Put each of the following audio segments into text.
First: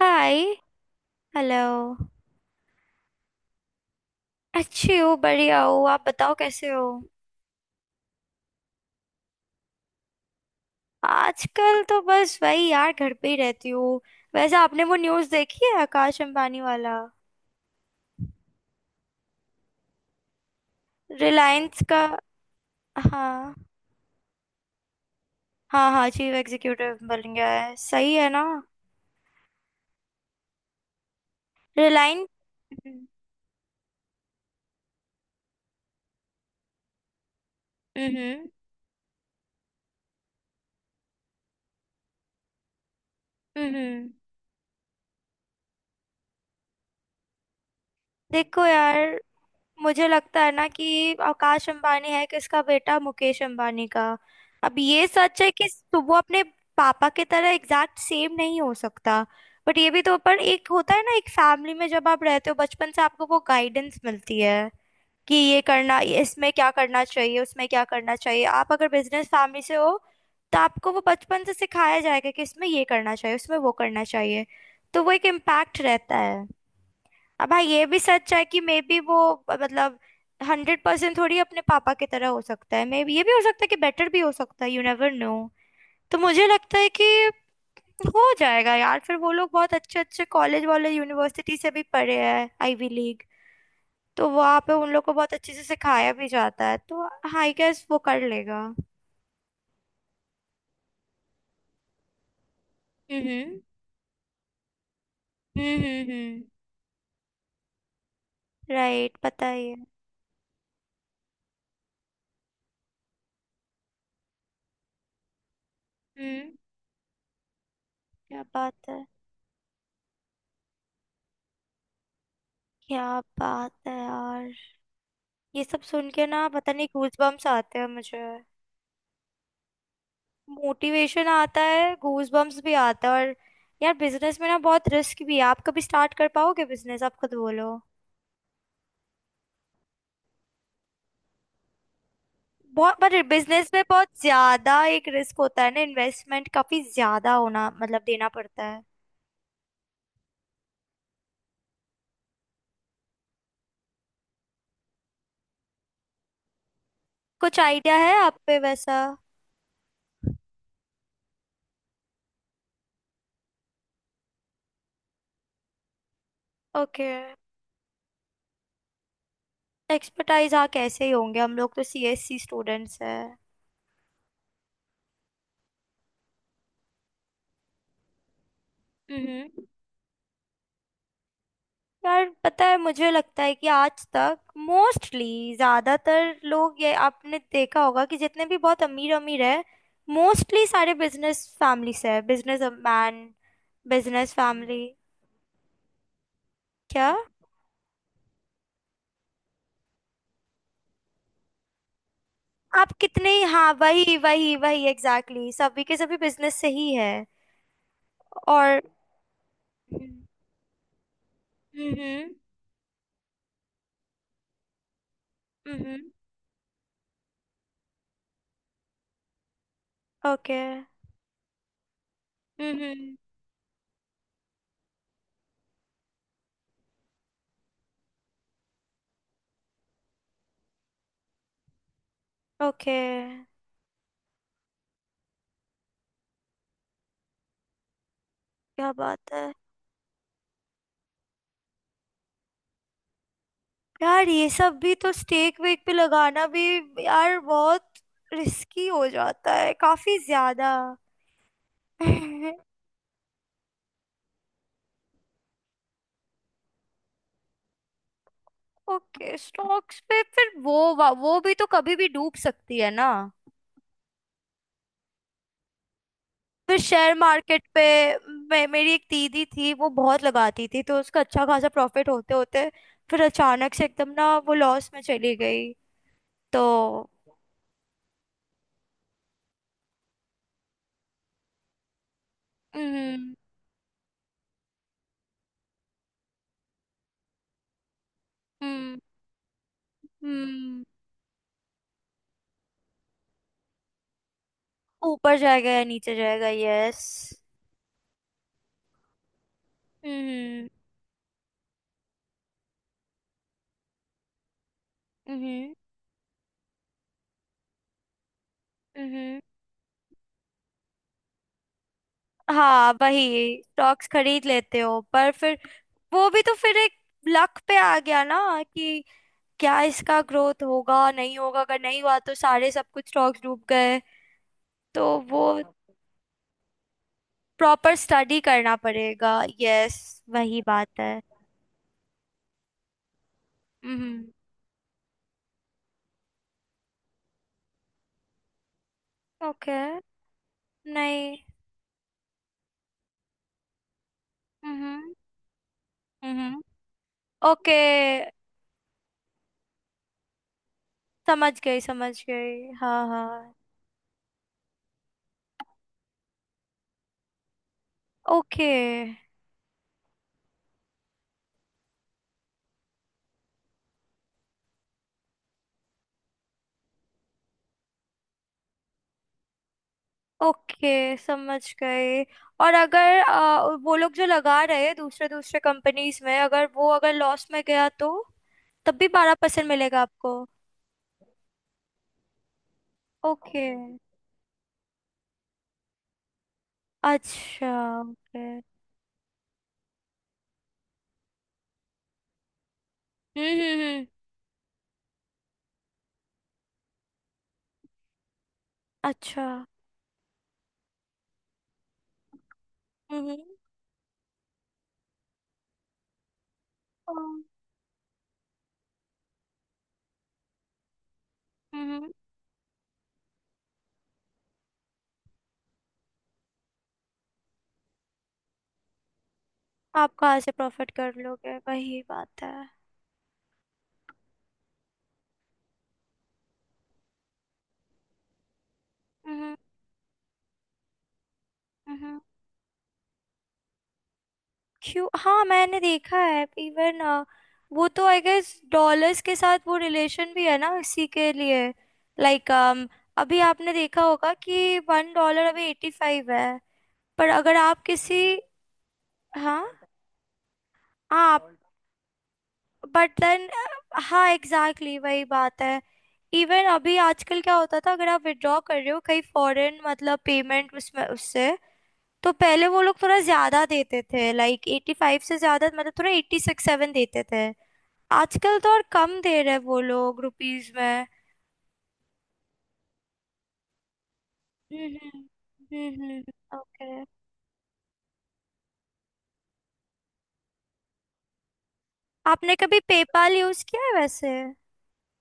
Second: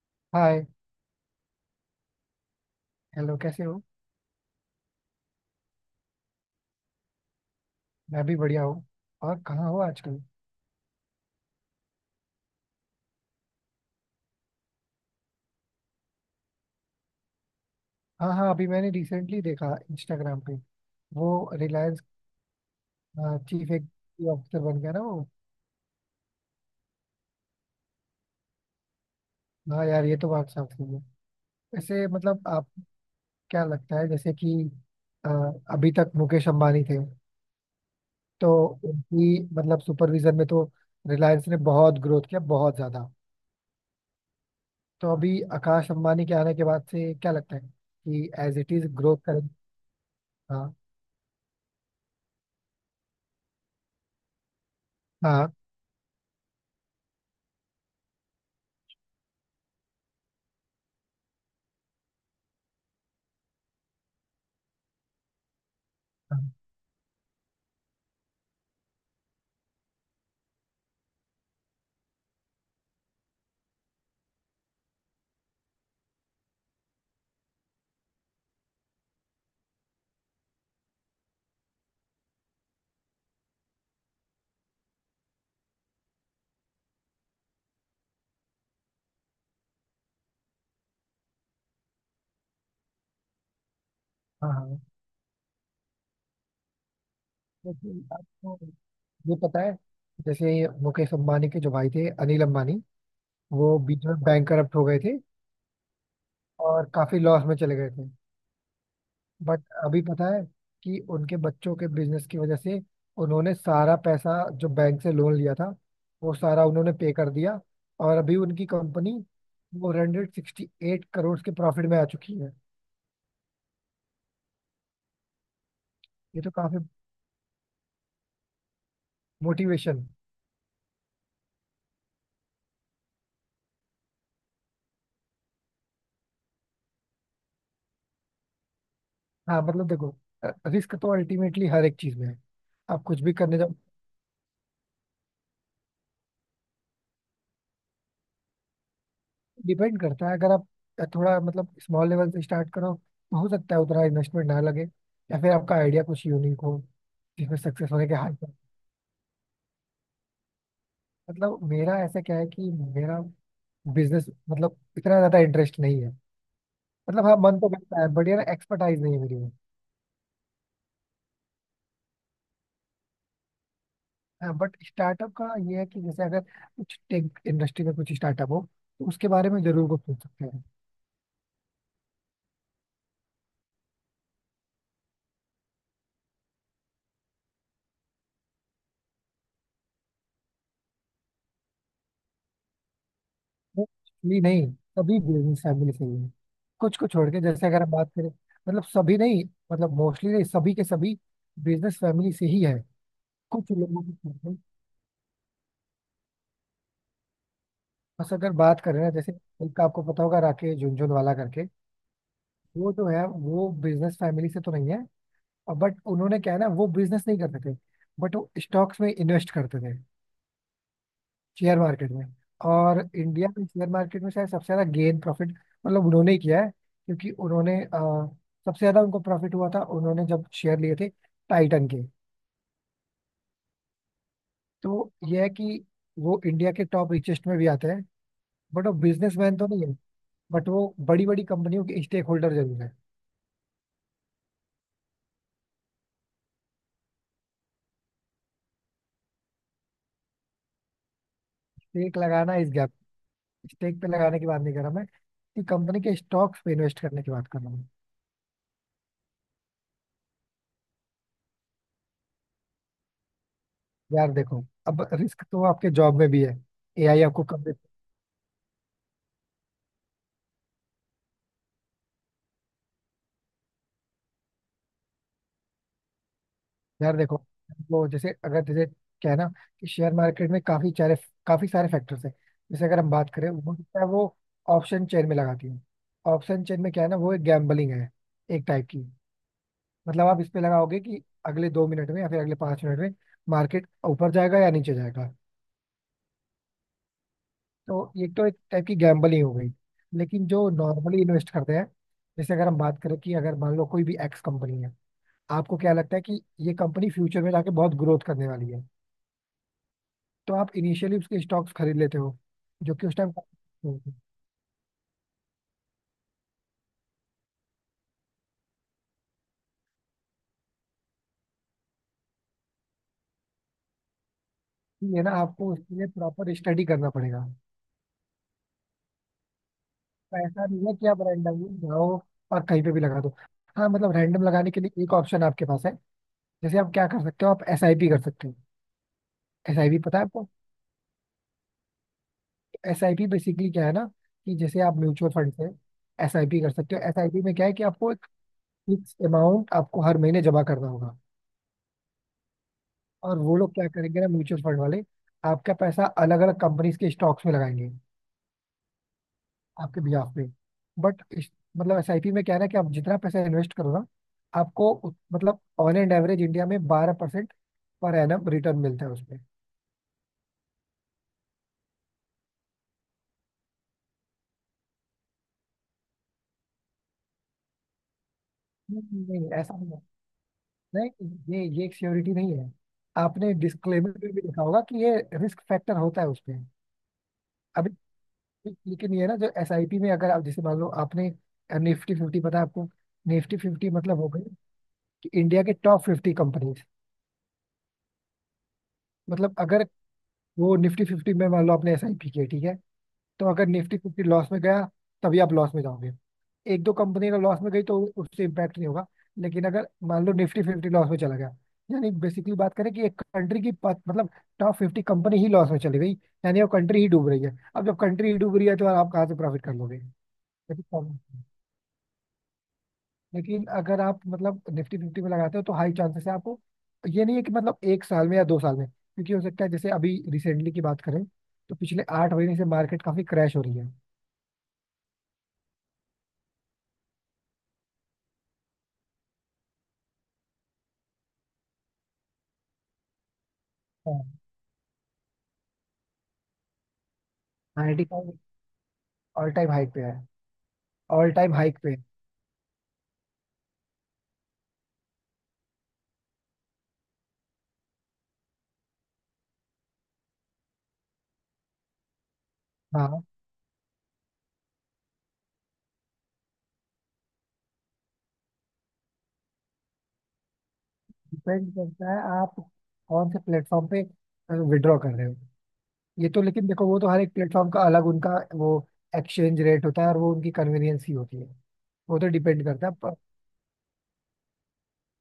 हाय। Hi. Hello. Hello, कैसे हो? अच्छी हो, बढ़िया हो। आप बताओ, कैसे हो? मैं भी बढ़िया हूँ। और कहाँ हो आजकल? आजकल तो बस वही यार, घर पे ही रहती हूँ। वैसे आपने वो न्यूज़ देखी है, आकाश अंबानी वाला? हाँ हाँ, अभी मैंने रिसेंटली देखा इंस्टाग्राम पे वो रिलायंस का? रिलायंस हाँ चीफ एग्जीक्यूटिव ऑफिसर बन गया ना वो। हाँ, हाँ, चीफ एग्जीक्यूटिव बन गया है, सही है ना? हाँ यार, ये तो बात साफ सही है। वैसे रिलायंस। मतलब आप हम्म। क्या लगता है जैसे कि अ, अभी तक मुकेश अंबानी थे, हम्म। तो उनकी मतलब सुपरविजन में तो रिलायंस ने बहुत ग्रोथ किया, बहुत ज़्यादा। हम्म। तो अभी आकाश अंबानी के आने के बाद से क्या लगता है कि एज देखो इट इज़ ग्रोथ यार, करें? मुझे लगता है ना हाँ कि आकाश अंबानी है किसका बेटा? मुकेश अंबानी का। अब ये सच है हाँ कि तो वो अपने पापा की तरह एग्जैक्ट सेम नहीं हो सकता। बट ये भी तो पर एक होता है ना, एक फैमिली में जब आप रहते हो बचपन से आपको वो गाइडेंस मिलती है कि ये करना, हाँ इसमें क्या करना चाहिए, उसमें क्या करना चाहिए। आप अगर बिजनेस फैमिली से हो तो आपको वो बचपन से सिखाया जाएगा कि इसमें ये करना चाहिए, उसमें वो करना चाहिए। तो वो एक इम्पैक्ट रहता है। अब हाँ, ये भी सच है कि मे बी वो मतलब 100% थोड़ी अपने पापा की तरह हो सकता है, मे बी ये भी हो सकता है कि बेटर भी हो सकता है, यू नेवर नो। तो मुझे लगता है कि हो जाएगा यार, फिर वो लोग बहुत अच्छे अच्छे कॉलेज वाले यूनिवर्सिटी से भी पढ़े हैं, आईवी लीग। तो हाँ वहाँ पे हाँ। उन लोग को बहुत अच्छे से सिखाया भी जाता है तो। हाँ, आई गेस वो लेकिन कर आपको लेगा। ये पता है जैसे मुकेश अंबानी के जो भाई थे अनिल अंबानी, हम्म। वो बीच में बैंकरप्ट हो गए थे हम्म। हम्म, और काफी लॉस में चले गए थे। राइट, पता बट ही है। अभी पता है कि उनके बच्चों के बिजनेस की वजह से उन्होंने सारा पैसा जो बैंक से लोन लिया था वो हम्म। सारा उन्होंने पे कर दिया, और अभी क्या उनकी बात है? कंपनी 468 करोड़ के प्रॉफिट में आ चुकी है। क्या बात है यार, ये सब सुन के ये ना तो पता काफी नहीं गूज बम्स आते हैं मुझे। मोटिवेशन। मोटिवेशन आता है, गूज बम्स भी आता है। और यार, बिजनेस में ना बहुत रिस्क भी है। आप कभी स्टार्ट कर पाओगे बिजनेस? आप खुद बोलो। हाँ मतलब देखो, रिस्क तो अल्टीमेटली हर एक चीज में है, बहुत, आप कुछ पर भी करने बिजनेस जाओ। में बहुत ज्यादा एक रिस्क होता है ना, इन्वेस्टमेंट काफी ज्यादा होना मतलब देना पड़ता है। डिपेंड करता है, अगर आप थोड़ा मतलब स्मॉल लेवल से स्टार्ट करो तो हो सकता है उतना इन्वेस्टमेंट ना लगे, या फिर आपका आइडिया कुछ यूनिक हो जिसमें कुछ सक्सेस आइडिया होने है के आप हाथ हैं। पे वैसा? मतलब मेरा ऐसा क्या है कि मेरा बिजनेस मतलब इतना ज्यादा इंटरेस्ट नहीं है। ओके। मतलब हाँ, मन तो करता है बट यार एक्सपर्टाइज नहीं है मेरी में। एक्सपर्टाइज? हाँ, कैसे ही होंगे, हम लोग तो सीएससी स्टूडेंट्स हैं। बट स्टार्टअप का ये है कि जैसे अगर कुछ टेक इंडस्ट्री में कुछ स्टार्टअप हो तो उसके हम्म बारे में जरूर कुछ सोच सकते हैं। यार पता है, मुझे लगता है कि आज तक मोस्टली ज्यादातर लोग, ये आपने देखा होगा कि जितने भी बहुत अमीर अमीर है मोस्टली सारे बिजनेस फैमिली से है, बिजनेस मैन। बिजनेस मोस्टली नहीं, फैमिली। सभी बिजनेस फैमिली से ही है। कुछ को क्या? छोड़ के, जैसे अगर हम बात करें, मतलब सभी नहीं, मतलब मोस्टली नहीं, सभी के सभी बिजनेस फैमिली से ही है। आप कितने... कुछ हाँ, लोगों की वही वही family- वही, एग्जैक्टली exactly. सभी के सभी बिजनेस से ही है। बस अगर और बात करें ना, जैसे एक आपको हम्म। पता होगा राकेश झुनझुनवाला करके, हम्म। वो जो है वो बिजनेस फैमिली से तो नहीं है। बट हम्म, उन्होंने क्या है ना, वो बिजनेस नहीं करते थे बट वो स्टॉक्स में इन्वेस्ट करते थे, ओके। शेयर मार्केट में। हम्म। और इंडिया में शेयर मार्केट में शायद सबसे ज्यादा गेन प्रॉफिट मतलब उन्होंने ही किया है, क्योंकि उन्होंने सबसे ज्यादा उनको प्रॉफिट हुआ था उन्होंने जब शेयर लिए थे टाइटन के। ओके। तो यह है कि वो इंडिया के टॉप रिचेस्ट में भी आते हैं, बट क्या वो बात है? बिजनेसमैन तो नहीं है, बट वो बड़ी बड़ी कंपनियों के स्टेक होल्डर जरूर है। यार, ये सब भी तो स्टेक वेक पे लगाना भी यार बहुत रिस्की हो जाता है, काफी ज्यादा। स्टेक लगाना इस गैप, स्टेक पे लगाने की बात नहीं कर रहा मैं, कि कंपनी के स्टॉक्स पे इन्वेस्ट करने की बात कर रहा हूँ। ओके, स्टॉक्स पे फिर वो वो भी तो कभी भी डूब सकती है ना? यार देखो, अब रिस्क तो आपके जॉब में भी है, फिर शेयर एआई आपको मार्केट कब। पे। मेरी एक दीदी थी, वो बहुत लगाती थी तो उसका अच्छा खासा प्रॉफिट होते होते फिर अचानक से एकदम ना वो लॉस में चली गई। तो यार देखो, वो जैसे अगर जैसे क्या है ना कि शेयर मार्केट में काफी सारे फैक्टर्स हैं। जैसे अगर हम बात हम्म। करें वो क्या है, वो ऑप्शन चेन में लगाती है। ऑप्शन चेन में क्या है ना, वो एक गैम्बलिंग है एक टाइप हम्म। की। मतलब आप इस पे हम्म। लगाओगे कि अगले 2 मिनट में या फिर अगले 5 मिनट में मार्केट ऊपर जाएगा या नीचे जाएगा। ऊपर जाएगा या नीचे जाएगा, यस। तो ये तो एक टाइप की गैम्बलिंग हो गई। लेकिन हम्म। जो नॉर्मली इन्वेस्ट करते हैं, जैसे अगर हम बात करें कि अगर मान लो कोई भी एक्स कंपनी है, हम्म। हम्म। आपको क्या लगता है कि ये कंपनी फ्यूचर में जाके बहुत ग्रोथ करने वाली है, हम्म। तो आप इनिशियली उसके स्टॉक्स खरीद लेते हो हाँ, जो कि उस टाइम, वही स्टॉक्स खरीद लेते हो पर फिर वो भी तो फिर एक लक पे आ गया ना, कि क्या इसका ग्रोथ होगा नहीं होगा? अगर नहीं हुआ तो सारे सब कुछ स्टॉक्स डूब गए। तो ये ना वो आपको उसके लिए प्रॉपर स्टडी करना पड़ेगा। प्रॉपर स्टडी करना पड़ेगा, यस, तो वही ऐसा नहीं बात है कि है। आप रैंडमली जाओ और कहीं पे भी लगा दो। हाँ मतलब हम्म। रैंडम लगाने के लिए एक ऑप्शन आपके पास है, जैसे आप क्या कर सकते हो, आप एस आई पी कर सकते हो। ओके। एस आई पी पता है आपको? नहीं। एस आई पी बेसिकली क्या है ना कि जैसे आप हम्म। म्यूचुअल फंड से एस आई पी हम्म। कर सकते हो। एस आई पी में क्या ओके, है कि आपको एक फिक्स अमाउंट आपको हर महीने जमा करना होगा, समझ गई समझ गई, हाँ और हाँ। वो लोग क्या करेंगे ना म्यूचुअल फंड वाले, आपका पैसा अलग अलग कंपनीज के स्टॉक्स में लगाएंगे ओके। आपके बिहाफ पे। बट मतलब एसआईपी में क्या है ना कि आप जितना पैसा इन्वेस्ट करो ना, आपको उत- मतलब ऑन एंड एवरेज इंडिया में 12% पर एनम रिटर्न मिलता है उसमें। ओके, समझ गए। और अगर वो लोग जो लगा रहे हैं दूसरे दूसरे कंपनीज में, अगर वो अगर लॉस में गया तो तब भी नहीं बारह नहीं, परसेंट ऐसा नहीं है। मिलेगा आपको? नहीं, ये एक सियोरिटी नहीं है। आपने ओके। डिस्क्लेमर में भी लिखा होगा कि ये रिस्क फैक्टर होता है उसमें। अच्छा। अभी ओके। हम्म। लेकिन ये ना, जो एसआईपी में, अगर आप जैसे मान लो आपने निफ्टी फिफ्टी, पता है आपको? Nifty hmm. फिफ्टी मतलब हो गई कि इंडिया के टॉप 50 कंपनीज। अच्छा। मतलब अगर वो निफ्टी फिफ्टी में मान लो आपने एसआईपी किया, ठीक है, हम्म। तो अगर निफ्टी फिफ्टी लॉस में गया तभी आप लॉस में जाओगे। एक दो कंपनी अगर हम्म। लॉस में गई तो उससे इम्पैक्ट नहीं होगा। लेकिन अगर मान लो निफ्टी फिफ्टी लॉस में चला गया, हम्म। यानी बेसिकली बात करें कि एक कंट्री की पा- मतलब टॉप 50 कंपनी ही लॉस में चली गई, यानी वो कंट्री ही डूब रही है। अब जब कंट्री ही डूब रही है तो आप कहाँ से प्रॉफिट कर लोगे, आप कहाँ से ये भी प्रॉफिट problem कर है। लोगे, वही बात है। लेकिन अगर आप मतलब निफ्टी फिफ्टी में लगाते हो तो हाई चांसेस है आपको। ये नहीं है कि मतलब एक साल में या दो साल में, क्योंकि हो हम्म। सकता है, जैसे अभी रिसेंटली की बात करें तो पिछले हम्म। 8 महीने से मार्केट काफी क्रैश हो रही है। क्यों? हाँ, मैंने देखा है इवन। वो तो आई गेस डॉलर्स के साथ वो रिलेशन भी है ना इसी के लिए। लाइक अभी आपने देखा होगा हाँ। कि $1 अभी 85 है। पर अगर आप नाइन्टी किसी... फाइव ऑल हाँ। टाइम हाइक पे है, ऑल आप... टाइम हाइक पे। बट देन... हाँ, एग्जैक्टली exactly, वही बात है। इवन अभी आजकल क्या होता था, अगर आप विड्रॉ कर रहे हो कहीं फॉरेन मतलब पेमेंट उसमें उससे, तो पहले वो लोग थोड़ा हाँ, ज्यादा देते थे, लाइक 85 से ज्यादा, मतलब थोड़ा एट्टी सिक्स सेवन देते थे। आजकल तो और कम दे रहे वो लोग रुपीज में। डिपेंड करता है आप कौन से प्लेटफॉर्म पे विड्रॉ कर हम्म। रहे हो। हम्म। ये तो लेकिन देखो, वो ओके। तो हर एक प्लेटफॉर्म का अलग उनका वो एक्सचेंज रेट होता है, और वो उनकी कन्वीनियंस ही होती है, वो तो आपने डिपेंड कभी करता है। पेपाल यूज किया है वैसे?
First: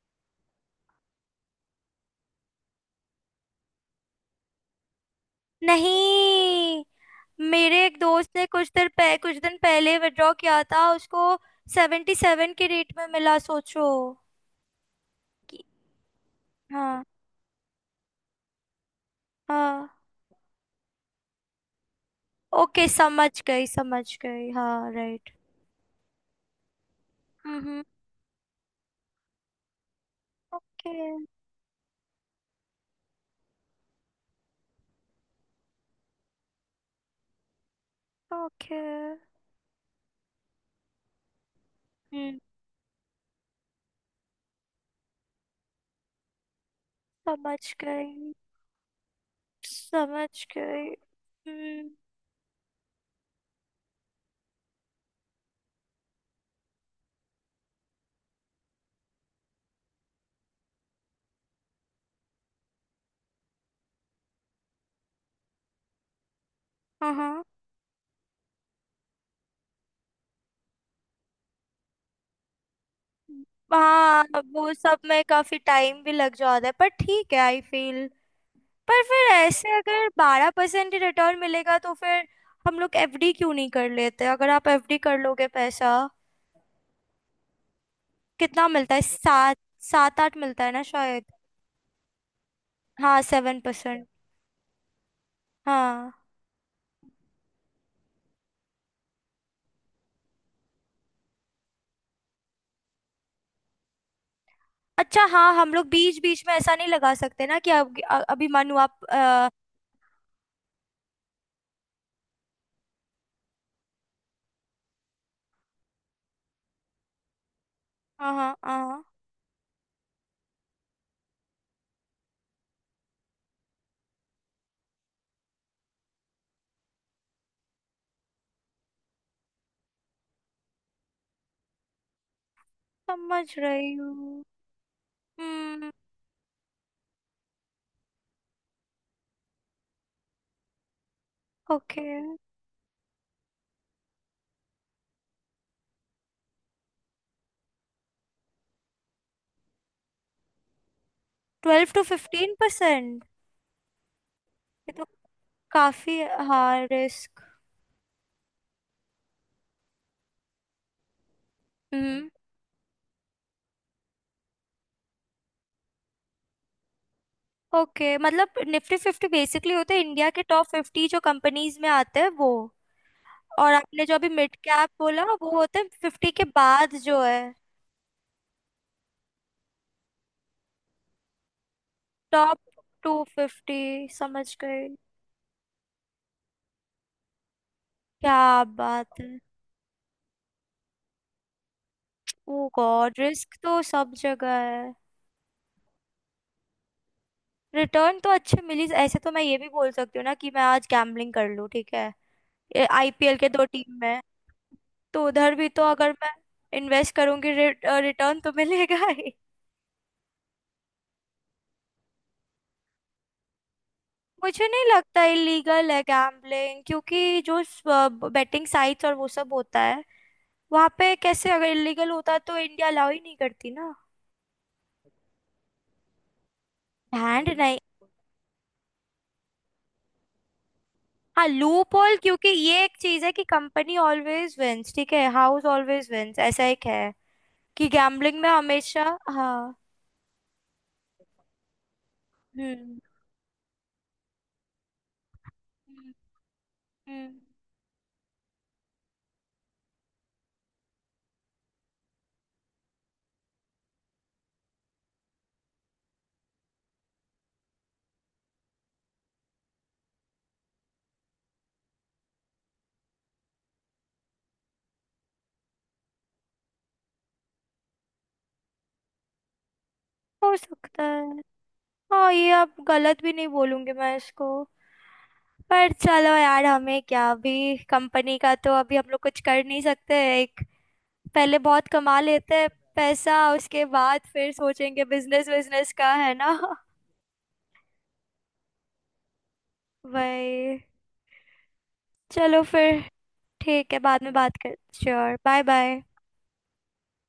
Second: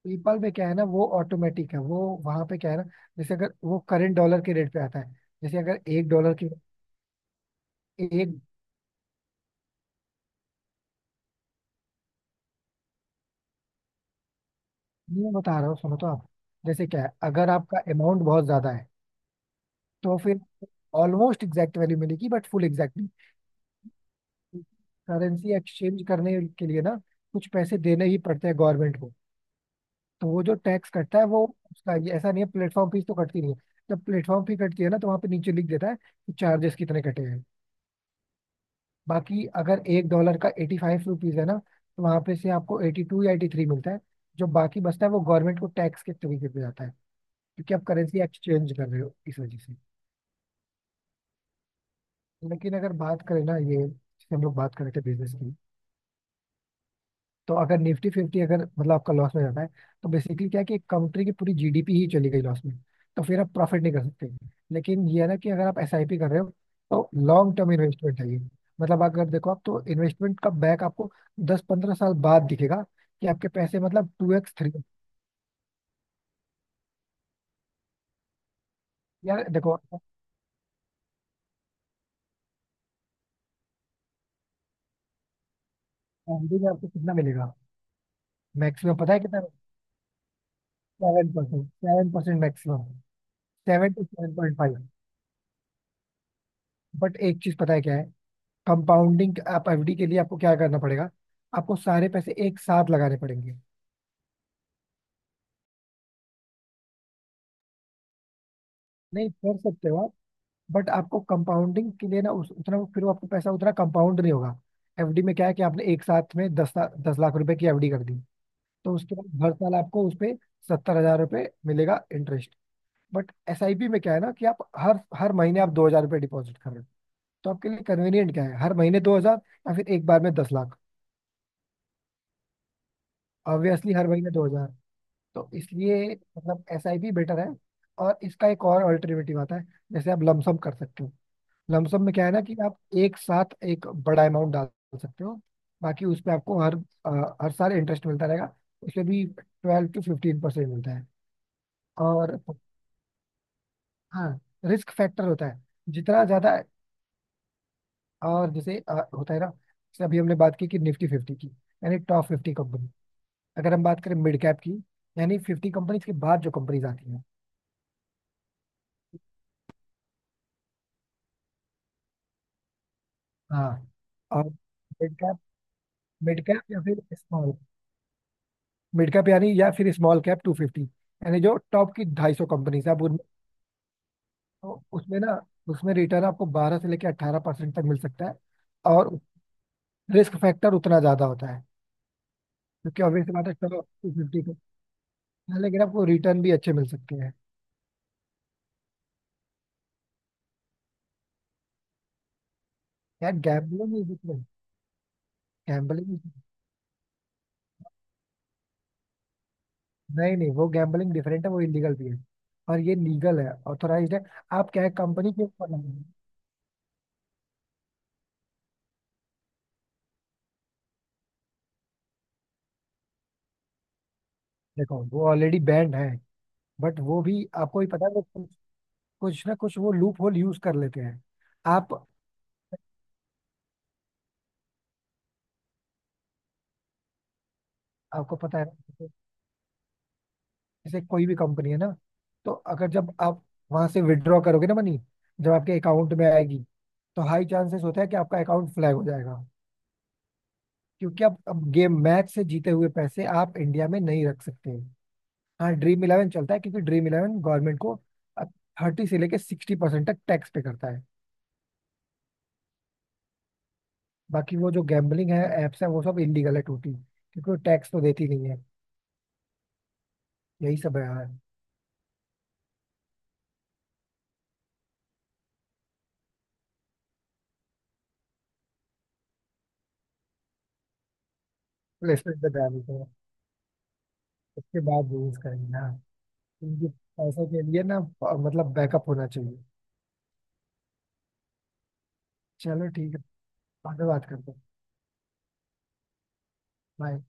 पेपाल में क्या है ना, वो ऑटोमेटिक है वो। वहां पे क्या है ना, जैसे अगर वो करेंट डॉलर के रेट पे आता है, जैसे अगर एक डॉलर के नहीं, मेरे एक दोस्त एक, ने कुछ दिन पहले विड्रॉ किया था, उसको 77 के रेट में मिला, सोचो। मैं बता कि- रहा हूँ सुनो तो आप, जैसे क्या हाँ है, अगर आपका अमाउंट बहुत ज्यादा है हाँ। तो फिर ऑलमोस्ट एग्जैक्ट वैल्यू मिलेगी बट फुल ओके, एग्जैक्ट समझ गई समझ गई, हाँ, राइट। करेंसी एक्सचेंज करने के लिए ना कुछ पैसे हम्म। देने ही पड़ते हैं गवर्नमेंट को। तो वो जो टैक्स ओके। कटता है वो, उसका ये ऐसा नहीं है, प्लेटफॉर्म फीस तो कटती नहीं है। जब प्लेटफॉर्म फी कटती है ना तो वहाँ पे नीचे लिख देता है कि चार्जेस कितने कटे हैं। ओके। बाकी अगर एक डॉलर का 85 रुपीज है ना, तो वहाँ पे हम्म। से आपको 82 या 83 मिलता है। जो बाकी बचता है वो गवर्नमेंट को टैक्स के तरीके पे जाता है, समझ क्योंकि आप करेंसी गई एक्सचेंज कर रहे हो इस वजह से। समझ गई, हम्म, लेकिन अगर बात करें ना, ये जैसे हम लोग बात कर रहे थे बिजनेस की, तो अगर निफ्टी फिफ्टी अगर मतलब आपका लॉस में जाता है, तो बेसिकली क्या है कि कंट्री की पूरी जीडीपी ही चली गई लॉस में, तो फिर आप प्रॉफिट नहीं कर सकते। लेकिन ये है ना कि अगर आप एसआईपी कर रहे हो तो हाँ हाँ लॉन्ग टर्म इन्वेस्टमेंट है ये। मतलब अगर देखो, आप तो इन्वेस्टमेंट का बैक आपको दस पंद्रह साल बाद दिखेगा, कि आपके पैसे मतलब हाँ। Two x three. वो सब में काफी टाइम भी लग जाता है, पर ठीक है, आई फील। पर फिर यार ऐसे देखो, अगर 12% ही रिटर्न मिलेगा तो फिर हम लोग एफडी क्यों नहीं कर लेते? अगर आप एफडी कर लोगे पैसा, एफडी में आपको कितना मिलेगा? कितना मिलता मैक्सिमम है, पता है कितना? सात? सात आठ मिलता है ना शायद। 7%, 7% मैक्सिमम, हाँ, seven seven to percent seven point five हाँ। बट एक चीज पता है क्या है, कंपाउंडिंग। आप एफडी के लिए आपको क्या करना पड़ेगा, आपको सारे पैसे एक साथ लगाने पड़ेंगे। अच्छा, हाँ, हम लोग बीच बीच में ऐसा नहीं लगा सकते ना, कि अब अभी मानो आप नहीं कर सकते हो आप, बट आपको कंपाउंडिंग के लिए ना उस, उतना वो- फिर वो आपको पैसा उतना कंपाउंड नहीं होगा। एफडी में क्या है कि आपने एक साथ में दस ला- 10 लाख रुपए की एफडी कर दी, हाँ हाँ तो हाँ, उसके बाद हर साल आपको उस पे 70 हज़ार रुपये मिलेगा इंटरेस्ट। बट एसआईपी में क्या है ना कि आप हर हर महीने आप 2 हज़ार रुपये डिपॉजिट कर रहे हो। तो आपके लिए कन्वीनियंट क्या है, हर महीने 2 हज़ार या फिर एक बार में 10 लाख? समझ रही ऑब्वियसली हर महीने हूँ। 2 हज़ार। तो हम्म। इसलिए मतलब एस आई पी बेटर है। और इसका एक और अल्टरनेटिव आता है, जैसे आप लमसम कर सकते हो। Lumpsum okay. में क्या है ना कि आप एक साथ एक बड़ा अमाउंट डाल सकते हो, बाकी उस पे आपको हर हर साल इंटरेस्ट मिलता रहेगा। उसमें भी 12 to 15% मिलता है, ट्वेल्व टू और फिफ्टीन परसेंट हाँ, रिस्क फैक्टर होता है काफी। जितना ज्यादा। हाँ, रिस्क। और जैसे होता है ना, जैसे अभी हमने बात की कि निफ्टी फिफ्टी की, यानी टॉप हम्म। 50 कंपनी। अगर हम बात करें मिड कैप की, यानी 50 कंपनीज के बाद जो कंपनीज आती हैं, ओके, मतलब निफ्टी फिफ्टी बेसिकली होते हैं इंडिया के टॉप 50 जो कंपनीज में आते हैं वो? हाँ, और आपने जो अभी और मिड कैप मिड बोला कैप, वो होते हैं फिफ्टी के मिड कैप या बाद फिर जो है? स्मॉल, मिड कैप यानी या फिर स्मॉल कैप 250, यानी जो टॉप की 250 टॉप कंपनीज है आप टू उनमें, फिफ्टी समझ तो गई। उसमें ना, उसमें रिटर्न आपको 12 से लेकर 18% तक मिल सकता है। क्या बात और है? रिस्क फैक्टर उतना ज्यादा होता है, ओ क्योंकि गॉड, ऑब्वियस बात है रिस्क तो टॉप टू सब फिफ्टी जगह को। है। हाँ, लेकिन आपको रिटर्न भी अच्छे मिल सकते हैं। रिटर्न तो अच्छे मिली, ऐसे तो मैं ये भी बोल सकती हूँ ना कि मैं आज गैम्बलिंग कर लूँ ठीक है, यार आईपीएल के दो गैम्बलिंग टीम इज में। डिफरेंट। तो उधर भी तो अगर गैम्बलिंग, मैं इन्वेस्ट करूंगी रिटर्न तो मिलेगा ही। नहीं नहीं, वो गैम्बलिंग डिफरेंट है, वो इलीगल भी है, और ये लीगल है, ऑथोराइज्ड है। मुझे आप क्या नहीं है, लगता कंपनी के ऊपर इलीगल नहीं है है। गैम्बलिंग, क्योंकि जो बेटिंग साइट्स और वो सब होता है वहां पे कैसे? अगर इलीगल होता तो इंडिया अलाउ ही नहीं करती ना। देखो, वो ऑलरेडी बैंड है, बट वो भी बैंड नहीं। आपको भी पता है वो कुछ, कुछ ना कुछ वो लूप होल यूज कर लेते हैं। हाँ, आप, लूप होल, क्योंकि ये एक चीज है कि कंपनी ऑलवेज विंस, ठीक है? हाउस ऑलवेज विंस ऐसा एक है, कि आपको गैम्बलिंग में पता है ना, हमेशा। जैसे हाँ। जैसे कोई भी कंपनी है ना, तो अगर हम्म। जब आप वहां से विड्रॉ करोगे ना मनी, जब आपके हम्म। अकाउंट में आएगी, तो हम्म, हाई चांसेस होता है कि आपका अकाउंट फ्लैग हो जाएगा। क्योंकि अब गेम मैच से जीते हुए पैसे आप इंडिया में नहीं रख सकते। हाँ, ड्रीम इलेवन चलता है, क्योंकि ड्रीम इलेवन गवर्नमेंट को 30 से लेके 60% तक टैक्स पे करता है। बाकी वो जो गैम्बलिंग है एप्स है, वो सब इलीगल है टोटली, क्योंकि वो टैक्स तो देती नहीं है। हो यही सब सकता है यार। है। हाँ, ये अब गलत भी नहीं बोलूंगी मैं इसको। पर चलो यार, हमें क्या, अभी कंपनी का तो अभी हम लोग कुछ कर नहीं सकते। एक, पहले बहुत कमा प्लेसमेंट पे लेते हैं ध्यान देते हैं, पैसा, उसके बाद फिर उसके सोचेंगे बाद यूज बिजनेस, करेंगे ना, बिजनेस का है ना? क्योंकि पैसों के लिए ना मतलब बैकअप होना चाहिए। वही। चलो चलो, फिर, ठीक है, ठीक है, बाद में बाद बात में करते बात हैं। कर। श्योर। Bye bye. Bye.